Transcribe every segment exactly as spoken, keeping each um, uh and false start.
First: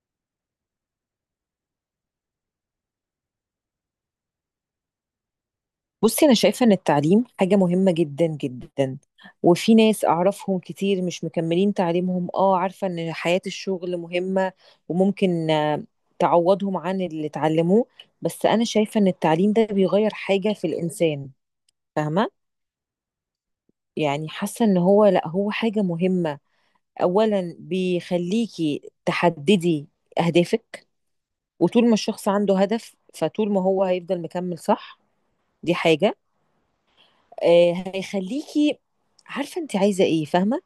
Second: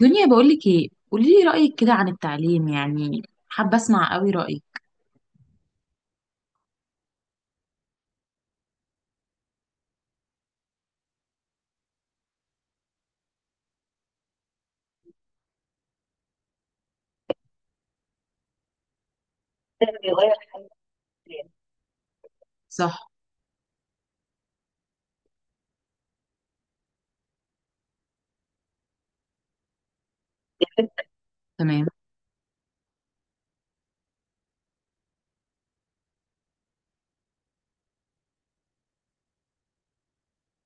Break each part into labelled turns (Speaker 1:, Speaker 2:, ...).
Speaker 1: دنيا، بقولك ايه، قولي لي رأيك كده عن التعليم يعني. حابة اسمع قوي رأيك.
Speaker 2: بصي، أنا شايفة إن التعليم حاجة مهمة جدا جدا. وفي ناس أعرفهم كتير مش مكملين تعليمهم، آه عارفة إن حياة الشغل مهمة وممكن آه، تعوضهم عن اللي اتعلموه. بس أنا شايفة إن التعليم ده بيغير حاجة في الإنسان. فاهمة؟
Speaker 1: صح.
Speaker 2: يعني حاسة إن هو لأ، هو حاجة مهمة. أولا بيخليكي تحددي أهدافك،
Speaker 1: تمام.
Speaker 2: وطول ما الشخص عنده هدف فطول ما هو هيفضل مكمل، صح؟ دي حاجة. آه، هيخليكي عارفة انت عايزة ايه، فاهمة.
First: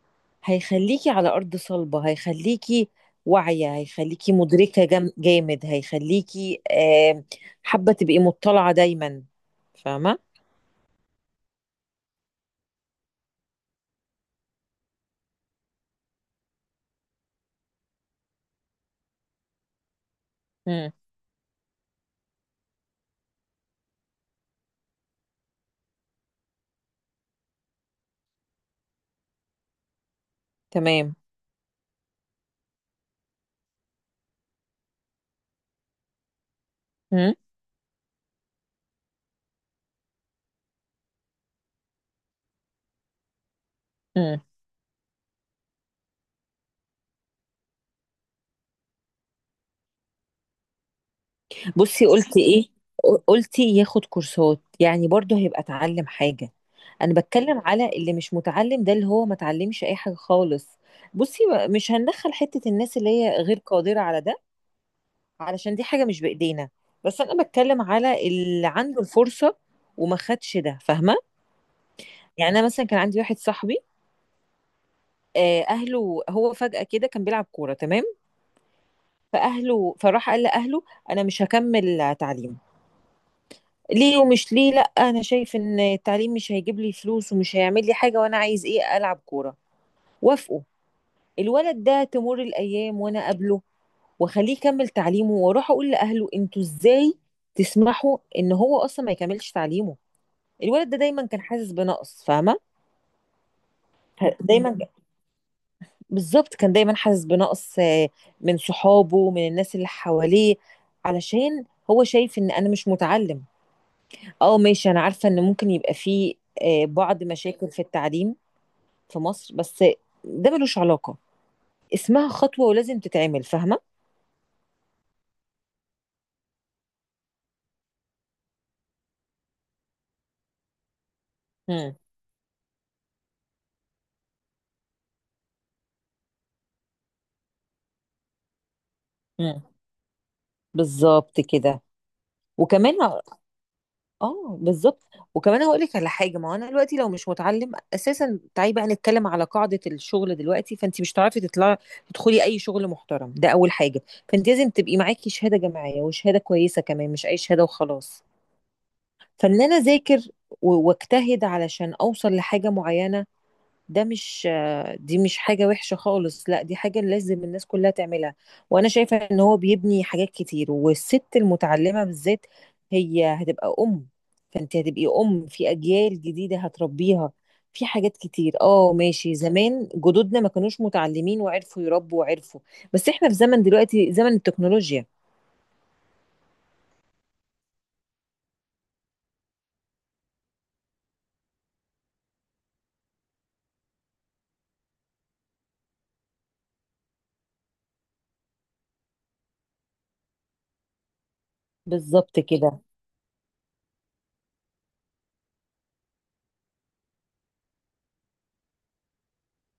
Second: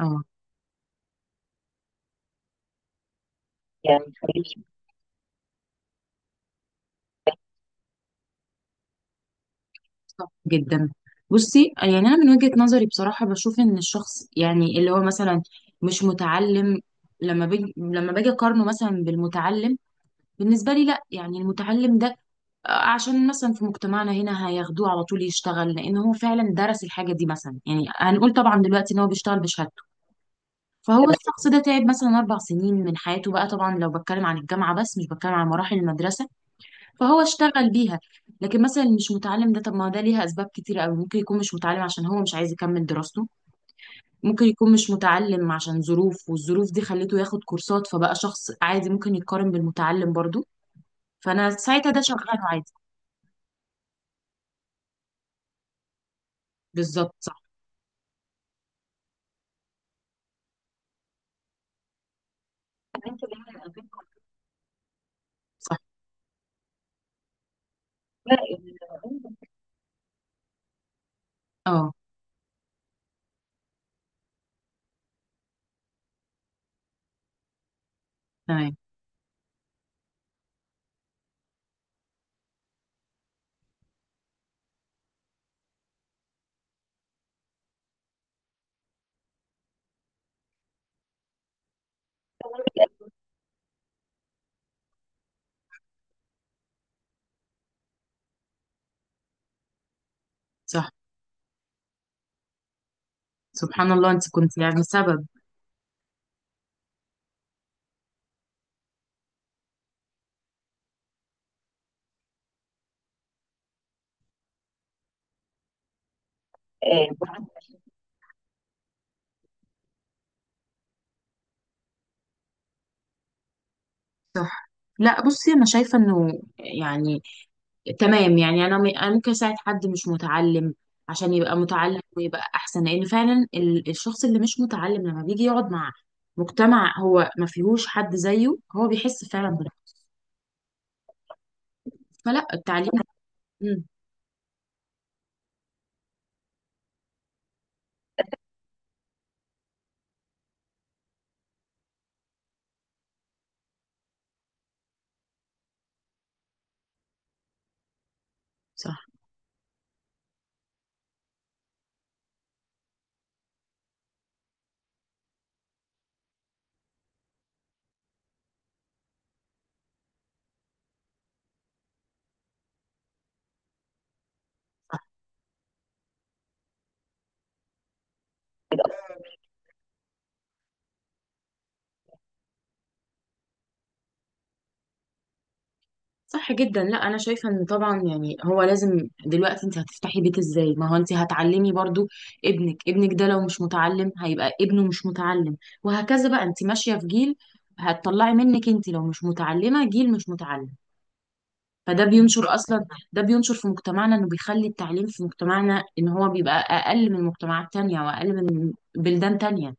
Speaker 1: اه.
Speaker 2: هيخليكي على أرض صلبة، هيخليكي واعية،
Speaker 1: يعني.
Speaker 2: هيخليكي مدركة جام- جامد، هيخليكي آه، حابة تبقي مطلعة دايما، فاهمة.
Speaker 1: صح جدا. بصي، يعني انا من وجهة نظري بصراحة بشوف ان الشخص يعني اللي هو مثلا مش متعلم، لما بيجي لما باجي اقارنه مثلا بالمتعلم، بالنسبة لي
Speaker 2: مم.
Speaker 1: لا، يعني المتعلم ده، آه، عشان مثلا في مجتمعنا هنا هياخدوه على طول يشتغل لان هو فعلا درس الحاجة دي، مثلا يعني هنقول طبعا دلوقتي ان هو بيشتغل بشهادته. فهو
Speaker 2: تمام.
Speaker 1: الشخص ده تعب مثلا أربع سنين من حياته، بقى طبعا لو بتكلم عن الجامعة بس، مش بتكلم عن مراحل المدرسة، فهو
Speaker 2: مم.
Speaker 1: اشتغل بيها. لكن مثلا اللي مش متعلم ده، طب ما ده ليها أسباب كتيرة أوي. ممكن يكون مش متعلم عشان هو مش عايز يكمل دراسته.
Speaker 2: مم.
Speaker 1: ممكن يكون مش متعلم عشان ظروف، والظروف دي خلته ياخد كورسات، فبقى شخص عادي ممكن يتقارن بالمتعلم برضو، فأنا ساعتها ده
Speaker 2: بصي
Speaker 1: شغاله
Speaker 2: قلتي ايه؟
Speaker 1: عادي.
Speaker 2: قلتي ياخد كورسات يعني برضه هيبقى اتعلم حاجة. انا
Speaker 1: بالظبط صح.
Speaker 2: بتكلم على اللي مش متعلم ده، اللي هو ما اتعلمش اي حاجة خالص. بصي، مش هندخل حتة الناس اللي هي غير قادرة على ده، علشان
Speaker 1: صح.
Speaker 2: دي حاجة مش بإيدينا. بس أنا بتكلم على اللي عنده الفرصة وما خدش ده، فاهمة؟
Speaker 1: اه.
Speaker 2: يعني أنا مثلا كان عندي واحد صاحبي. آه، أهله، هو فجأة كده كان بيلعب كورة، تمام؟
Speaker 1: تمام.
Speaker 2: فأهله، فراح قال لأهله أنا مش هكمل تعليم، ليه؟ ومش ليه، لأ أنا شايف إن التعليم مش هيجيب لي فلوس ومش هيعمل لي حاجة، وأنا عايز إيه؟ ألعب كورة. وافقوا. الولد ده تمر الأيام وأنا أقابله وأخليه يكمل تعليمه، وأروح أقول لأهله أنتوا إزاي تسمحوا إن هو أصلا ما يكملش تعليمه؟
Speaker 1: صح.
Speaker 2: الولد ده دايما كان حاسس بنقص، فاهمه.
Speaker 1: سبحان الله، أنت
Speaker 2: ه-
Speaker 1: كنت
Speaker 2: دايما مم.
Speaker 1: يعني.
Speaker 2: ك- بالظبط، كان دايما حاسس بنقص آه، من صحابه، من الناس اللي حواليه، علشان هو شايف ان انا مش متعلم. اه ماشي، انا عارفه ان ممكن يبقى فيه آه،
Speaker 1: سبب.
Speaker 2: بعض مشاكل في التعليم في مصر، بس ده ملوش علاقه. اسمها خطوه ولازم تتعمل، فاهمه.
Speaker 1: صح. لا بصي، انا شايفه انه يعني تمام. يعني انا م- أنا ممكن اساعد حد مش متعلم عشان يبقى
Speaker 2: مم.
Speaker 1: متعلم ويبقى احسن، لان فعلا ال- الشخص اللي مش متعلم لما بيجي يقعد مع مجتمع هو ما فيهوش حد زيه، هو بيحس فعلا
Speaker 2: مم.
Speaker 1: بالراحه،
Speaker 2: بالظبط كده.
Speaker 1: فلا التعليم
Speaker 2: وكمان.
Speaker 1: مم،
Speaker 2: اه بالظبط. وكمان هقول لك على حاجه. ما هو انا دلوقتي لو مش متعلم اساسا، تعالي بقى نتكلم على قاعده الشغل دلوقتي، فانت مش هتعرفي تطلعي تدخلي اي شغل محترم. ده اول حاجه. فانت لازم تبقي معاكي شهاده جامعيه وشهاده كويسه كمان، مش اي شهاده وخلاص.
Speaker 1: صح.
Speaker 2: فان انا اذاكر و- واجتهد علشان اوصل لحاجه معينه، ده مش، دي مش حاجة وحشة خالص، لا دي حاجة لازم الناس كلها تعملها. وانا شايفة ان هو بيبني حاجات كتير، والست المتعلمة بالذات هي هتبقى ام، فانت هتبقي ام في اجيال جديدة هتربيها في حاجات كتير. اه ماشي، زمان جدودنا ما كانوش متعلمين وعرفوا يربوا وعرفوا، بس احنا في زمن دلوقتي، زمن التكنولوجيا.
Speaker 1: صح جدا. لا انا شايفه ان طبعا يعني هو لازم دلوقتي، انت هتفتحي بيت ازاي؟ ما هو انت هتعلمي برضو، ابنك ابنك ده لو مش متعلم هيبقى ابنه مش متعلم، وهكذا بقى، انت ماشيه في جيل. هتطلعي منك انت لو مش متعلمه جيل مش متعلم. فده
Speaker 2: بالظبط
Speaker 1: بينشر
Speaker 2: كده.
Speaker 1: اصلا، ده بينشر في مجتمعنا، انه بيخلي التعليم في مجتمعنا ان هو بيبقى اقل من مجتمعات تانية واقل من بلدان تانية.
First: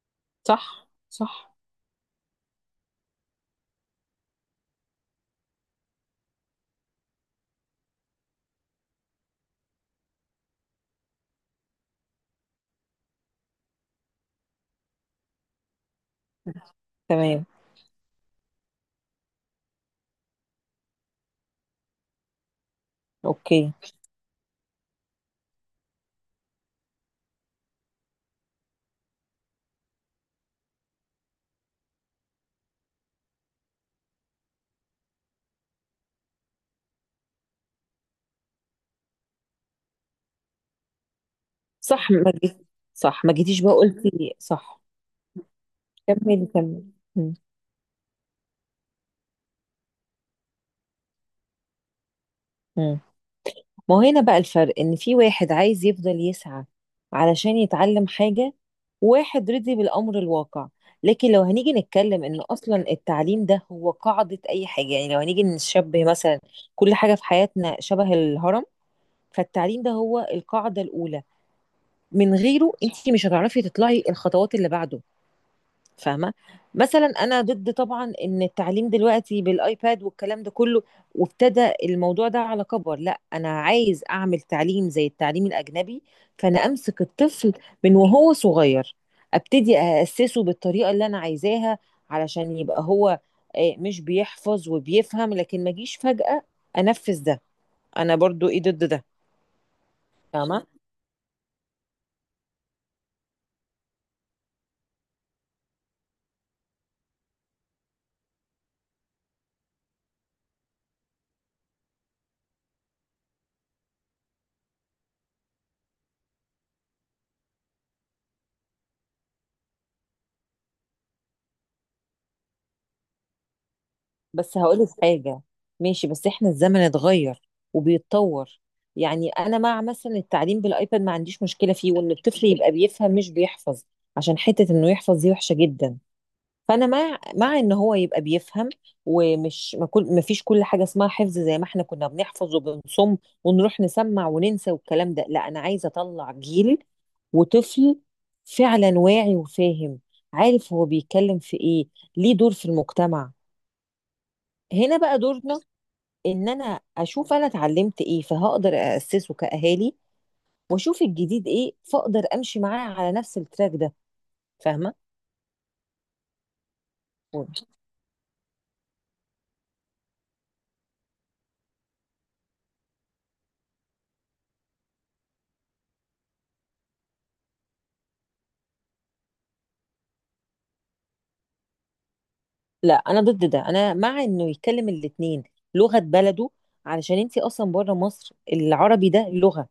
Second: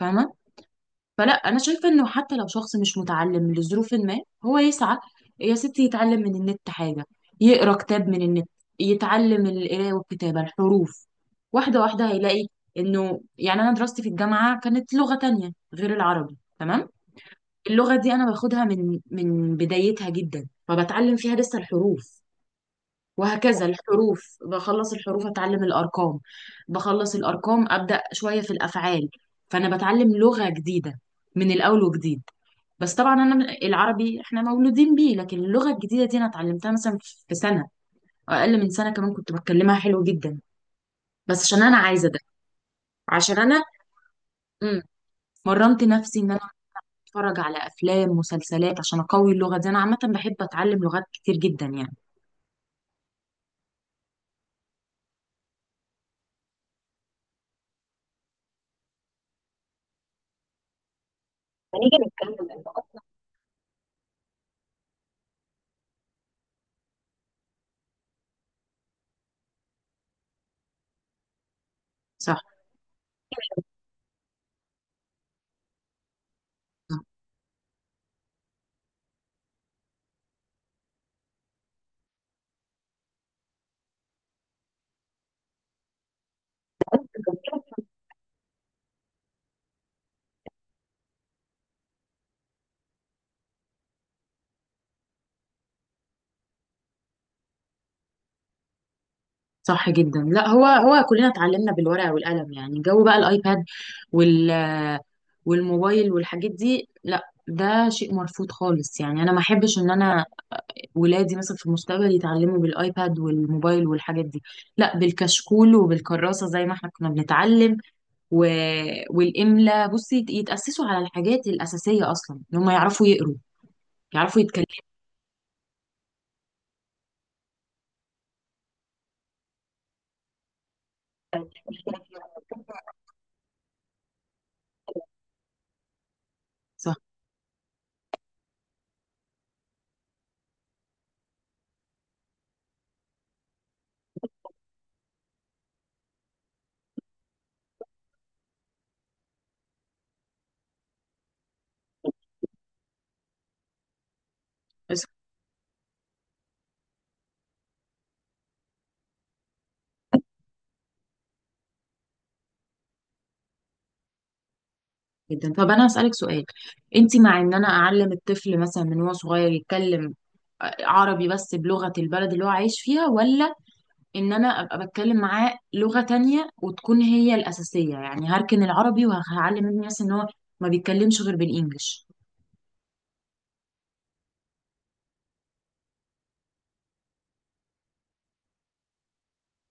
Speaker 1: فاهمه؟
Speaker 2: صح
Speaker 1: فلا
Speaker 2: صح.
Speaker 1: انا شايفه انه حتى لو شخص مش متعلم لظروف ما، هو يسعى، يا ستي يتعلم من النت حاجه، يقرا كتاب من النت، يتعلم القرايه والكتابه، الحروف واحده واحده هيلاقي انه يعني. انا دراستي في الجامعه كانت لغه تانية غير العربي، تمام؟
Speaker 2: تمام.
Speaker 1: اللغه دي انا باخدها من من بدايتها جدا، فبتعلم فيها لسه الحروف وهكذا.
Speaker 2: اوكي.
Speaker 1: الحروف بخلص، الحروف اتعلم الارقام، بخلص الارقام ابدا شويه في الافعال، فانا بتعلم لغه جديده من الاول وجديد. بس طبعا انا العربي احنا مولودين بيه، لكن اللغه الجديده دي انا اتعلمتها مثلا في سنه أو اقل من سنه كمان، كنت بتكلمها حلو جدا، بس عشان انا عايزه
Speaker 2: صح،
Speaker 1: ده.
Speaker 2: ما جيت، صح ما
Speaker 1: عشان
Speaker 2: جيتيش،
Speaker 1: انا
Speaker 2: بقى قلتي صح.
Speaker 1: مم. مرنت نفسي ان انا
Speaker 2: كملي كملي.
Speaker 1: اتفرج على افلام مسلسلات عشان اقوي اللغه دي. انا عامه بحب اتعلم لغات كتير جدا يعني.
Speaker 2: مم. ما هو هنا بقى الفرق ان في واحد عايز يفضل يسعى علشان يتعلم حاجة، واحد رضي بالامر الواقع. لكن لو هنيجي
Speaker 1: هنيجي
Speaker 2: نتكلم ان
Speaker 1: نتكلم عن النقط.
Speaker 2: اصلا التعليم ده هو قاعدة اي حاجة، يعني لو هنيجي نشبه مثلا كل حاجة في حياتنا شبه الهرم، فالتعليم ده هو القاعدة الاولى، من
Speaker 1: صح.
Speaker 2: غيره انت مش هتعرفي تطلعي الخطوات اللي بعده، فاهمة؟ مثلا أنا ضد طبعا إن التعليم دلوقتي بالآيباد والكلام ده كله، وابتدى الموضوع ده على كبر. لا، أنا عايز أعمل تعليم زي التعليم الأجنبي، فأنا أمسك
Speaker 1: صح.
Speaker 2: الطفل من وهو صغير، أبتدي أأسسه بالطريقة اللي أنا عايزاها، علشان يبقى هو آه، مش بيحفظ وبيفهم. لكن ما جيش فجأة أنفذ ده، أنا برضو إيه ضد ده،
Speaker 1: صح جدا. لا هو
Speaker 2: فاهمة؟
Speaker 1: هو كلنا اتعلمنا بالورقة والقلم يعني، جو بقى الايباد وال والموبايل والحاجات دي، لا، ده شيء مرفوض خالص يعني. انا ما احبش ان انا ولادي مثلا في المستقبل يتعلموا بالايباد والموبايل والحاجات دي، لا، بالكشكول وبالكراسة زي ما احنا كنا بنتعلم و... والإملا. بصي يتأسسوا على الحاجات الأساسية اصلا، ان هم يعرفوا يقروا، يعرفوا
Speaker 2: بس
Speaker 1: يتكلموا.
Speaker 2: هقولك حاجة، ماشي بس احنا الزمن اتغير وبيتطور. يعني انا مع مثلا التعليم بالايباد، ما عنديش مشكلة فيه، وان الطفل يبقى بيفهم مش بيحفظ، عشان حتة انه يحفظ دي وحشة جدا. فانا
Speaker 1: صح.
Speaker 2: مع مع ان هو يبقى بيفهم، ومش ما كل ما فيش كل حاجة اسمها حفظ زي ما احنا كنا بنحفظ وبنصم ونروح نسمع وننسى والكلام ده. لا، انا عايزة اطلع جيل وطفل فعلا واعي وفاهم، عارف هو بيتكلم في ايه، ليه دور في المجتمع. هنا
Speaker 1: صح
Speaker 2: بقى دورنا ان انا اشوف انا اتعلمت ايه فهقدر اسسه كاهالي، واشوف الجديد ايه فاقدر امشي معاه على نفس التراك ده، فاهمه.
Speaker 1: جدا. طب انا هسألك سؤال. انت مع ان انا اعلم الطفل مثلا من هو صغير يتكلم عربي بس بلغة البلد اللي هو عايش فيها، ولا ان انا ابقى بتكلم معاه لغة تانية وتكون هي الأساسية، يعني هركن العربي وهعلم ابني مثلا ان هو ما بيتكلمش غير بالانجلش؟
Speaker 2: لا، انا ضد ده، انا مع انه يتكلم الاتنين، لغه بلده، علشان انتي اصلا بره مصر العربي ده لغه،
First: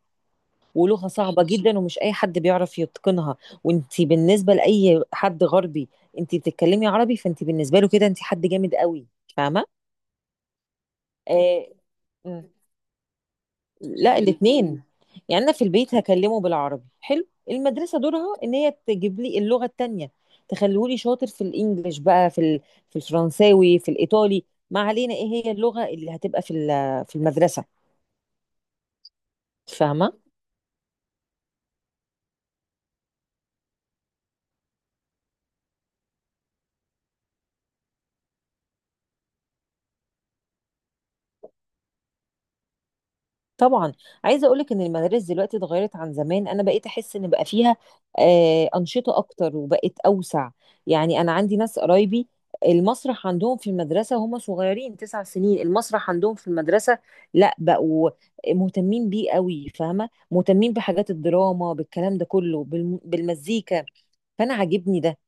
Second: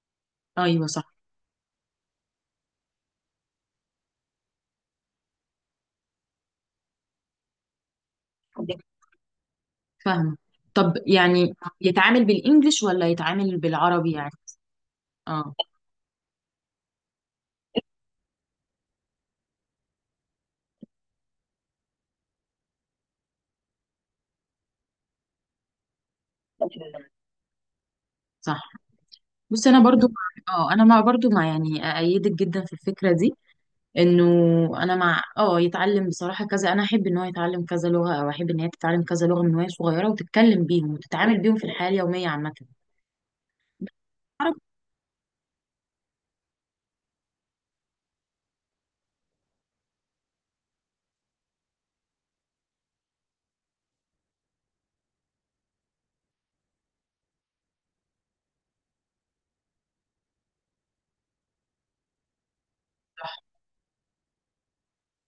Speaker 1: ايوه
Speaker 2: ولغه
Speaker 1: صح.
Speaker 2: صعبه جدا ومش اي حد بيعرف يتقنها. وانتي بالنسبه لاي حد غربي، انتي بتتكلمي عربي، فانتي بالنسبه له كده انتي حد جامد قوي، فاهمه.
Speaker 1: فاهمة. طب يعني يتعامل
Speaker 2: آه.
Speaker 1: بالانجلش ولا يتعامل بالعربي
Speaker 2: لا،
Speaker 1: يعني؟
Speaker 2: الاثنين الاتنين. يعني انا
Speaker 1: اه.
Speaker 2: في البيت هكلمه بالعربي حلو، المدرسه دورها ان هي تجيب لي اللغه التانية، تخليهولي شاطر في الانجليش بقى، في ال- في الفرنساوي، في الايطالي، ما علينا ايه هي اللغه اللي هتبقى في ال- في المدرسه،
Speaker 1: صح. بصي انا برضو،
Speaker 2: فاهمه.
Speaker 1: اه انا مع برضو، مع يعني ايدك جدا في الفكرة دي، انه انا مع اه يتعلم بصراحه كذا. انا احب ان هو يتعلم كذا لغه، او احب ان هي تتعلم كذا لغه من وهي صغيره وتتكلم بيهم وتتعامل بيهم في الحياه اليوميه عامه.
Speaker 2: طبعا. عايزه
Speaker 1: عارف-
Speaker 2: اقولك ان المدارس دلوقتي اتغيرت عن زمان، انا بقيت احس ان بقى فيها آه، انشطه اكتر وبقت اوسع. يعني انا عندي ناس قرايبي، المسرح عندهم في المدرسه، هم صغيرين تسع سنين، المسرح عندهم في المدرسه. لا، بقوا مهتمين بيه قوي، فاهمه، مهتمين بحاجات الدراما بالكلام ده كله بالم- بالمزيكا. فانا عاجبني ده.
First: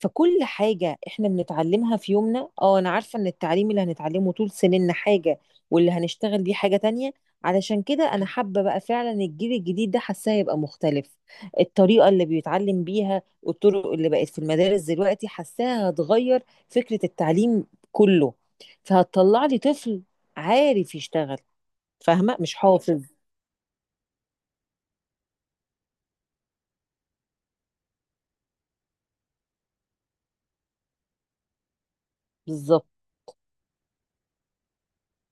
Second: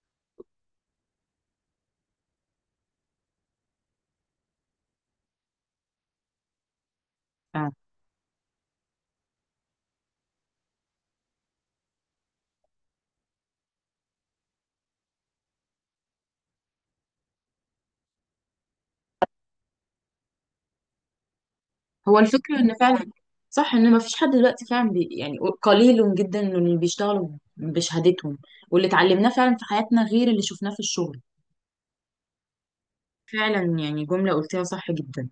Speaker 2: فكل حاجة احنا بنتعلمها في يومنا، اه انا عارفة ان التعليم اللي هنتعلمه طول سننا حاجة، واللي هنشتغل بيه حاجة تانية.
Speaker 1: آه.
Speaker 2: علشان كده انا حابة بقى فعلا الجيل الجديد ده، حاساه يبقى مختلف. الطريقة اللي بيتعلم بيها والطرق اللي بقت في المدارس دلوقتي، حاساها هتغير فكرة التعليم كله. فهتطلع لي طفل عارف يشتغل،
Speaker 1: هو
Speaker 2: فاهمة، مش
Speaker 1: الفكره ان
Speaker 2: حافظ.
Speaker 1: فعلا صح، ان ما فيش حد دلوقتي فعلا بي يعني قليل جدا إنه اللي بيشتغلوا بشهادتهم واللي اتعلمناه فعلا في حياتنا غير اللي شفناه في الشغل.
Speaker 2: بالظبط.
Speaker 1: فعلا يعني جمله قلتيها صح جدا.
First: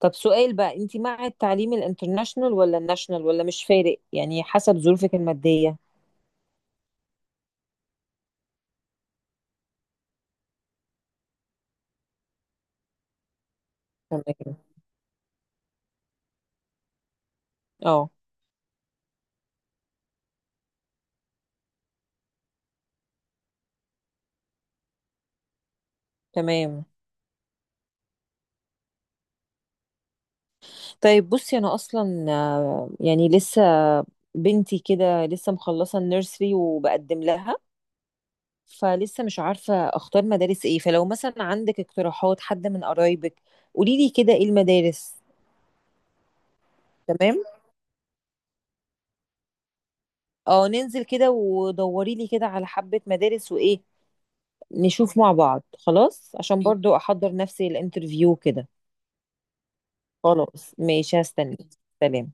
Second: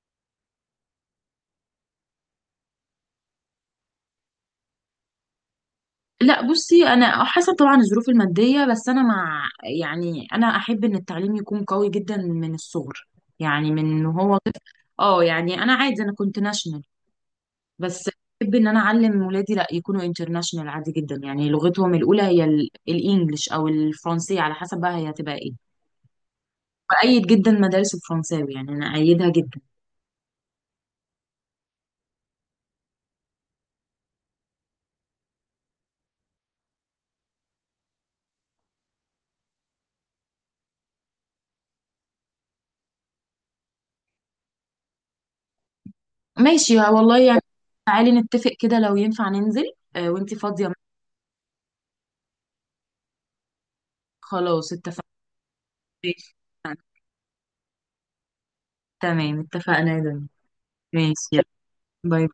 Speaker 2: طب سؤال بقى، انت مع التعليم الانترناشنال ولا الناشنال، ولا مش فارق يعني حسب ظروفك المادية؟
Speaker 1: لا بصي انا حسب طبعا الظروف الماديه، بس انا مع يعني. انا احب ان التعليم يكون قوي جدا من الصغر، يعني من
Speaker 2: تمام.
Speaker 1: هو. اه يعني انا عادي، انا كنت ناشونال بس.
Speaker 2: اه
Speaker 1: بحب ان انا اعلم ولادي لا، يكونوا انترناشونال عادي جدا، يعني لغتهم الاولى هي ال- الانجليش او الفرنسيه على حسب بقى هي هتبقى ايه.
Speaker 2: تمام.
Speaker 1: بأيد جدا مدارس الفرنساوي يعني، انا ايدها جدا.
Speaker 2: طيب بصي، انا اصلا آه، يعني لسه بنتي كده لسه مخلصه النيرسري وبقدم لها، فلسه مش عارفه اختار مدارس ايه. فلو مثلا عندك اقتراحات، حد من قرايبك، قولي لي كده ايه المدارس.
Speaker 1: ماشي. ها والله يعني،
Speaker 2: تمام.
Speaker 1: تعالي نتفق كده لو ينفع ننزل، آه وانتي
Speaker 2: اه،
Speaker 1: فاضيه.
Speaker 2: ننزل كده ودوري لي كده على حبه مدارس وايه،
Speaker 1: خلاص اتفقنا.
Speaker 2: نشوف مع بعض،
Speaker 1: ماشي.
Speaker 2: خلاص، عشان برضو احضر نفسي الانترفيو كده.
Speaker 1: تمام اتفقنا يا دنيا.
Speaker 2: خلاص ماشي،
Speaker 1: ماشي يلا.
Speaker 2: هستني.
Speaker 1: باي.
Speaker 2: سلام.